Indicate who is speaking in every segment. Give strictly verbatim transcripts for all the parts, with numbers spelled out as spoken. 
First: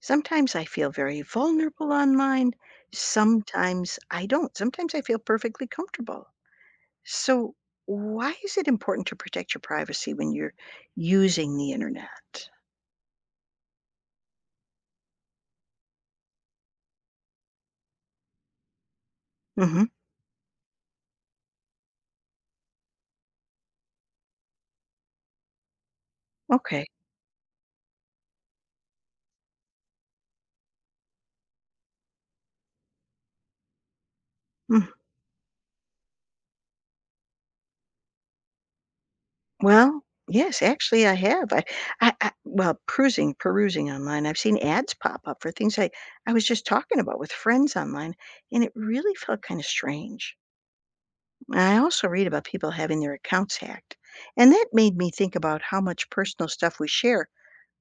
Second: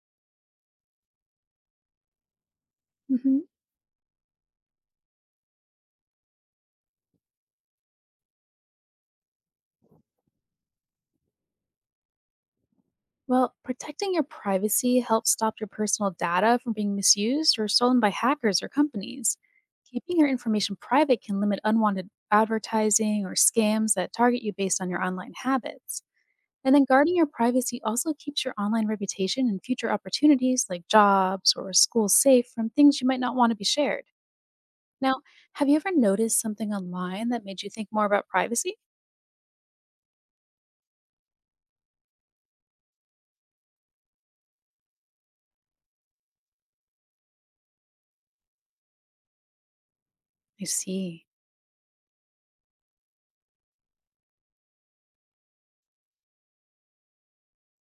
Speaker 1: Sometimes I feel very vulnerable online.
Speaker 2: Hmm.
Speaker 1: Sometimes I don't. Sometimes I feel perfectly comfortable. So, why is it important to protect your privacy when you're using the internet?
Speaker 2: Well, protecting your privacy helps stop your personal data from being misused or stolen by hackers or companies.
Speaker 1: Hmm.
Speaker 2: Keeping your information private can limit unwanted advertising or scams that target you based on your online habits. And then
Speaker 1: Okay.
Speaker 2: guarding your privacy also keeps your online reputation and future opportunities like jobs or school safe from things you might not want to be shared.
Speaker 1: Mm.
Speaker 2: Now, have you ever noticed something online that made you think more about privacy?
Speaker 1: Well, yes, actually, I have. I, I, I, well, perusing, perusing online, I've seen ads pop up for things I, I was just talking about with friends online, and it really felt kind of strange.
Speaker 2: I see.
Speaker 1: I also read about people having their accounts hacked, and that made me think about how much personal stuff we share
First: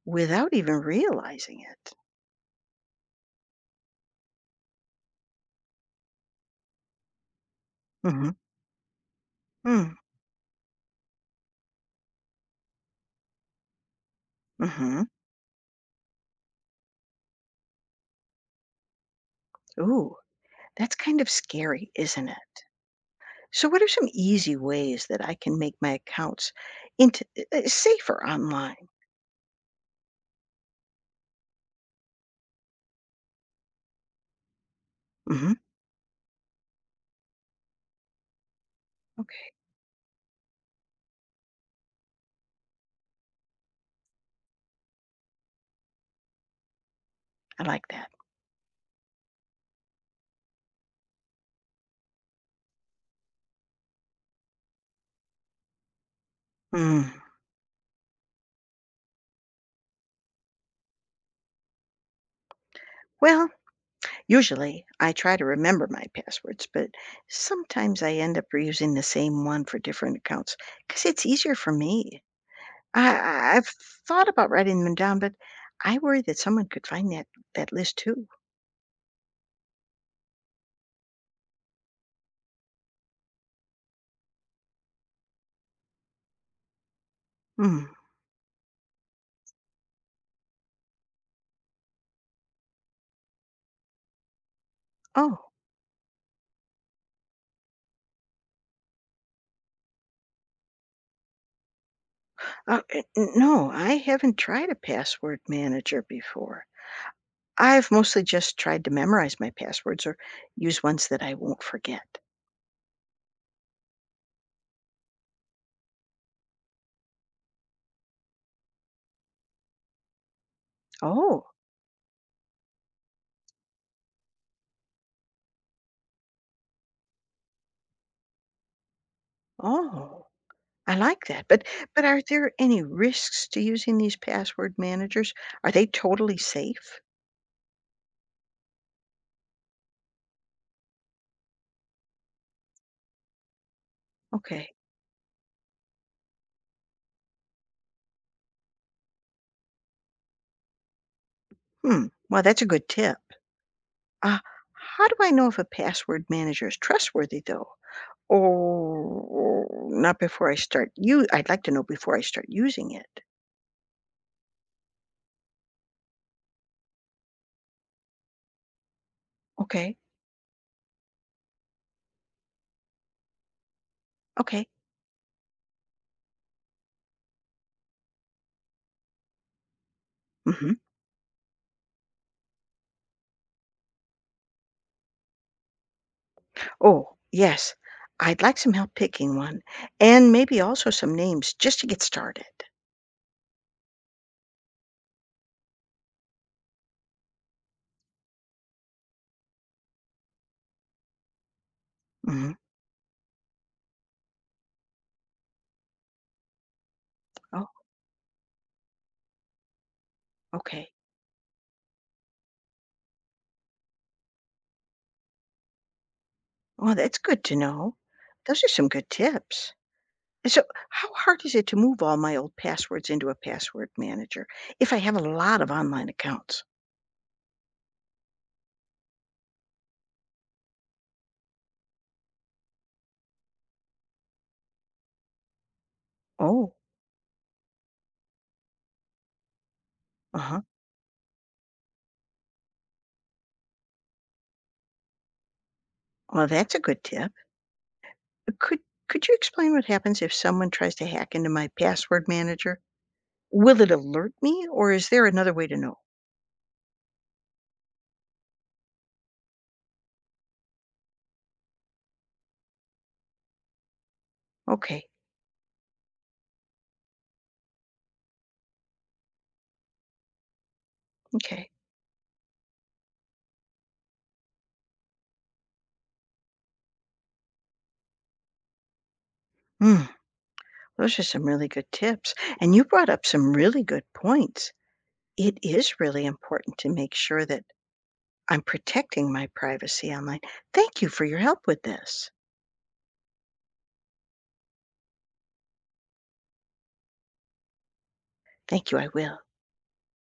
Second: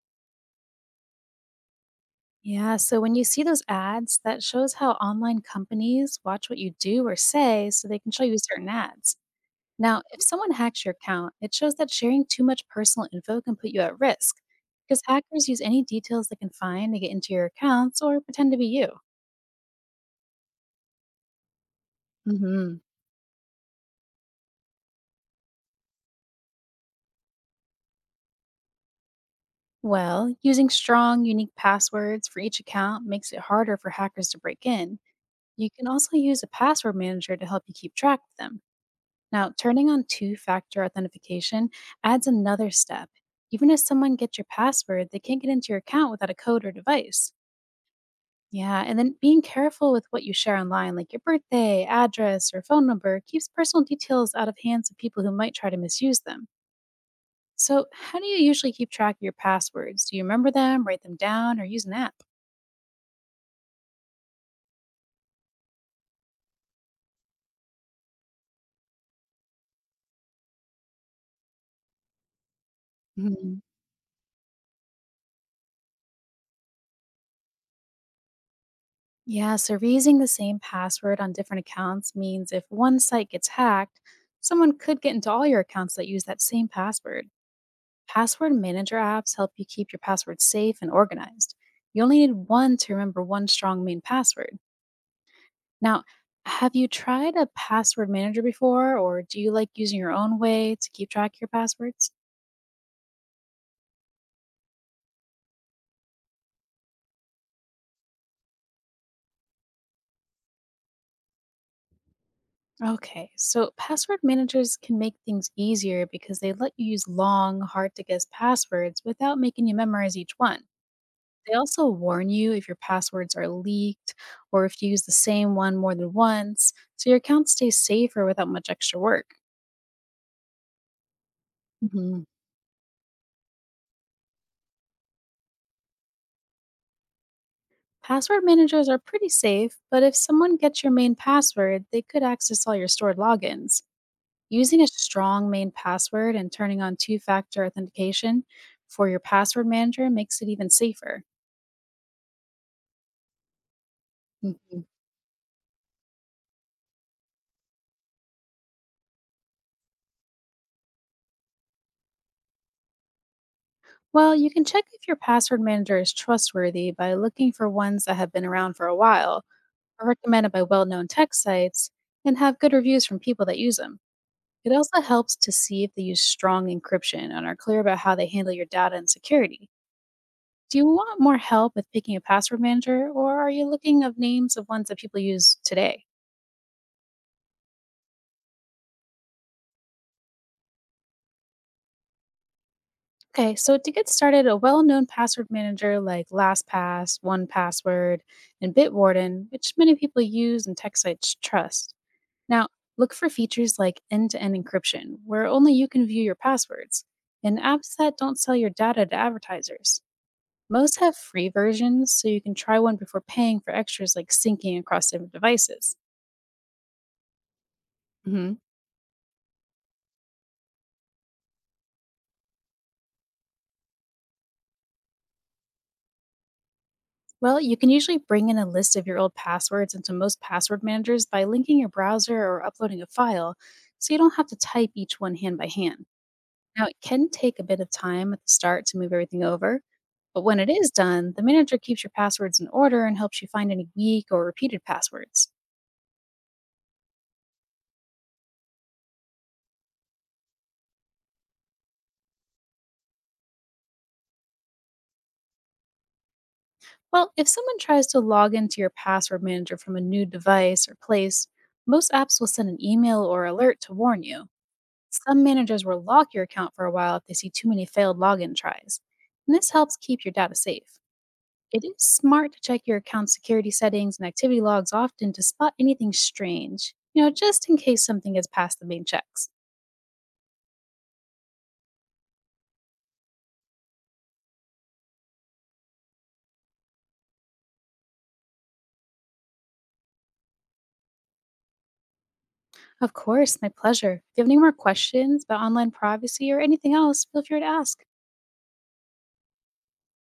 Speaker 1: without even realizing it.
Speaker 2: Yeah, so when you see those ads, that shows how online companies watch what you do or say so they can show
Speaker 1: Mm-hmm.
Speaker 2: you certain ads.
Speaker 1: Mm.
Speaker 2: Now, if someone hacks your account, it shows that sharing too much personal info can put you at risk because
Speaker 1: Mm-hmm.
Speaker 2: hackers use any details they can find to get into your accounts or pretend to be you.
Speaker 1: Ooh, that's kind of scary, isn't it?
Speaker 2: Hmm.
Speaker 1: So, what are some easy ways that I can make my accounts into uh, uh, safer online?
Speaker 2: Well, using strong, unique passwords for each account makes it harder for hackers to break in.
Speaker 1: Hmm.
Speaker 2: You can also use a password manager to help you keep track of them.
Speaker 1: Okay,
Speaker 2: Now, turning on two factor authentication adds another step. Even if someone gets your password, they can't get into your account without a code or device.
Speaker 1: I like that.
Speaker 2: Yeah, and then being careful with what you share online, like your birthday, address, or phone number, keeps personal details out of hands of people who might try to misuse them.
Speaker 1: Mm.
Speaker 2: So, how do you usually keep track of your passwords? Do you remember them, write them down, or use an app?
Speaker 1: Well, usually I try to remember my passwords, but sometimes I end up reusing the same one for different accounts because it's easier for me. I I I've thought about writing them down, but I worry that someone could find that that list too.
Speaker 2: Yeah, so reusing the same password on different accounts means if one site gets hacked, someone could get into all your accounts that use that same password.
Speaker 1: Hmm.
Speaker 2: Password manager apps help you keep your password safe and organized. You only need one to remember one strong main password.
Speaker 1: Oh,
Speaker 2: Now, have you tried a password manager before, or do you like using your own way to keep track of your passwords?
Speaker 1: uh, eh, n no, I haven't tried a password manager before. I've mostly just tried to memorize my passwords or use ones that I won't forget.
Speaker 2: Okay, so password managers can make things easier because they let you use long, hard to guess passwords without making you memorize each one.
Speaker 1: Oh,
Speaker 2: They also warn you if your passwords are leaked or if you use the same one more than once, so your account stays safer without much extra work.
Speaker 1: oh, I like that. But but are
Speaker 2: Hmm.
Speaker 1: there any risks to using these password managers? Are they totally safe?
Speaker 2: Password managers are pretty safe, but if someone gets your main password, they could access all your stored logins.
Speaker 1: Okay.
Speaker 2: Using a strong main password and turning on two factor authentication for your password manager makes it even safer.
Speaker 1: Hmm. Well, that's a good tip. Uh,
Speaker 2: Hmm.
Speaker 1: how do I know if a password manager is trustworthy though? Oh, not before I start. You, I I'd like to know before I start using it.
Speaker 2: Well, you can check if your password manager is trustworthy by looking for ones that have been around for a while,
Speaker 1: Okay,
Speaker 2: are recommended by well known tech sites, and have good reviews from people that use them.
Speaker 1: okay.
Speaker 2: It also helps to see if they use strong encryption and are clear about how they handle your data and security.
Speaker 1: Mhm.
Speaker 2: Do you want more help with picking a password manager, or are you looking of names of ones that people use today?
Speaker 1: Oh, yes. I'd like some help picking one and maybe also some names just to get started.
Speaker 2: Okay, so to get started, a well-known password manager like LastPass, one password, and Bitwarden, which many people use and tech sites trust.
Speaker 1: Mhm.
Speaker 2: Now, look for features like end to end encryption, where only you can view your passwords, and
Speaker 1: Oh,
Speaker 2: apps that don't sell your data to advertisers.
Speaker 1: okay.
Speaker 2: Most have free versions, so you can try one before paying for extras like syncing across different devices.
Speaker 1: Well, that's good to know.
Speaker 2: Hmm.
Speaker 1: Those are some good tips. And so how hard is it to move all my old passwords into a password manager if I have a lot of online accounts?
Speaker 2: Well, you can usually bring in a list of your old passwords into most password managers by linking your browser or uploading a file, so you don't have to type each one hand by hand.
Speaker 1: Oh,
Speaker 2: Now, it can take a bit of time at the start to move everything over, but when
Speaker 1: uh-huh.
Speaker 2: it is done, the manager keeps your passwords in order and helps you find any weak or repeated passwords.
Speaker 1: Well, that's a good tip. Could could you explain what happens if someone tries to hack into my password manager? Will it alert me or is there another way to know?
Speaker 2: Well, if someone tries to log into your password manager from a new device or place, most apps will send an email or alert to warn you.
Speaker 1: Okay.
Speaker 2: Some managers will lock your account for a while if they see too many failed login tries, and this helps keep your data safe.
Speaker 1: Okay.
Speaker 2: It is smart to check your account security settings and activity logs often to spot anything strange, you know, just in case something gets past the main checks.
Speaker 1: Hmm. Those are some really good tips. And you brought up some really good points. It is really important to make sure that I'm protecting my privacy online. Thank you for your help with this.
Speaker 2: Of course, my pleasure. If you have any more questions about online privacy or anything else, feel free to ask.
Speaker 1: Thank you. I will.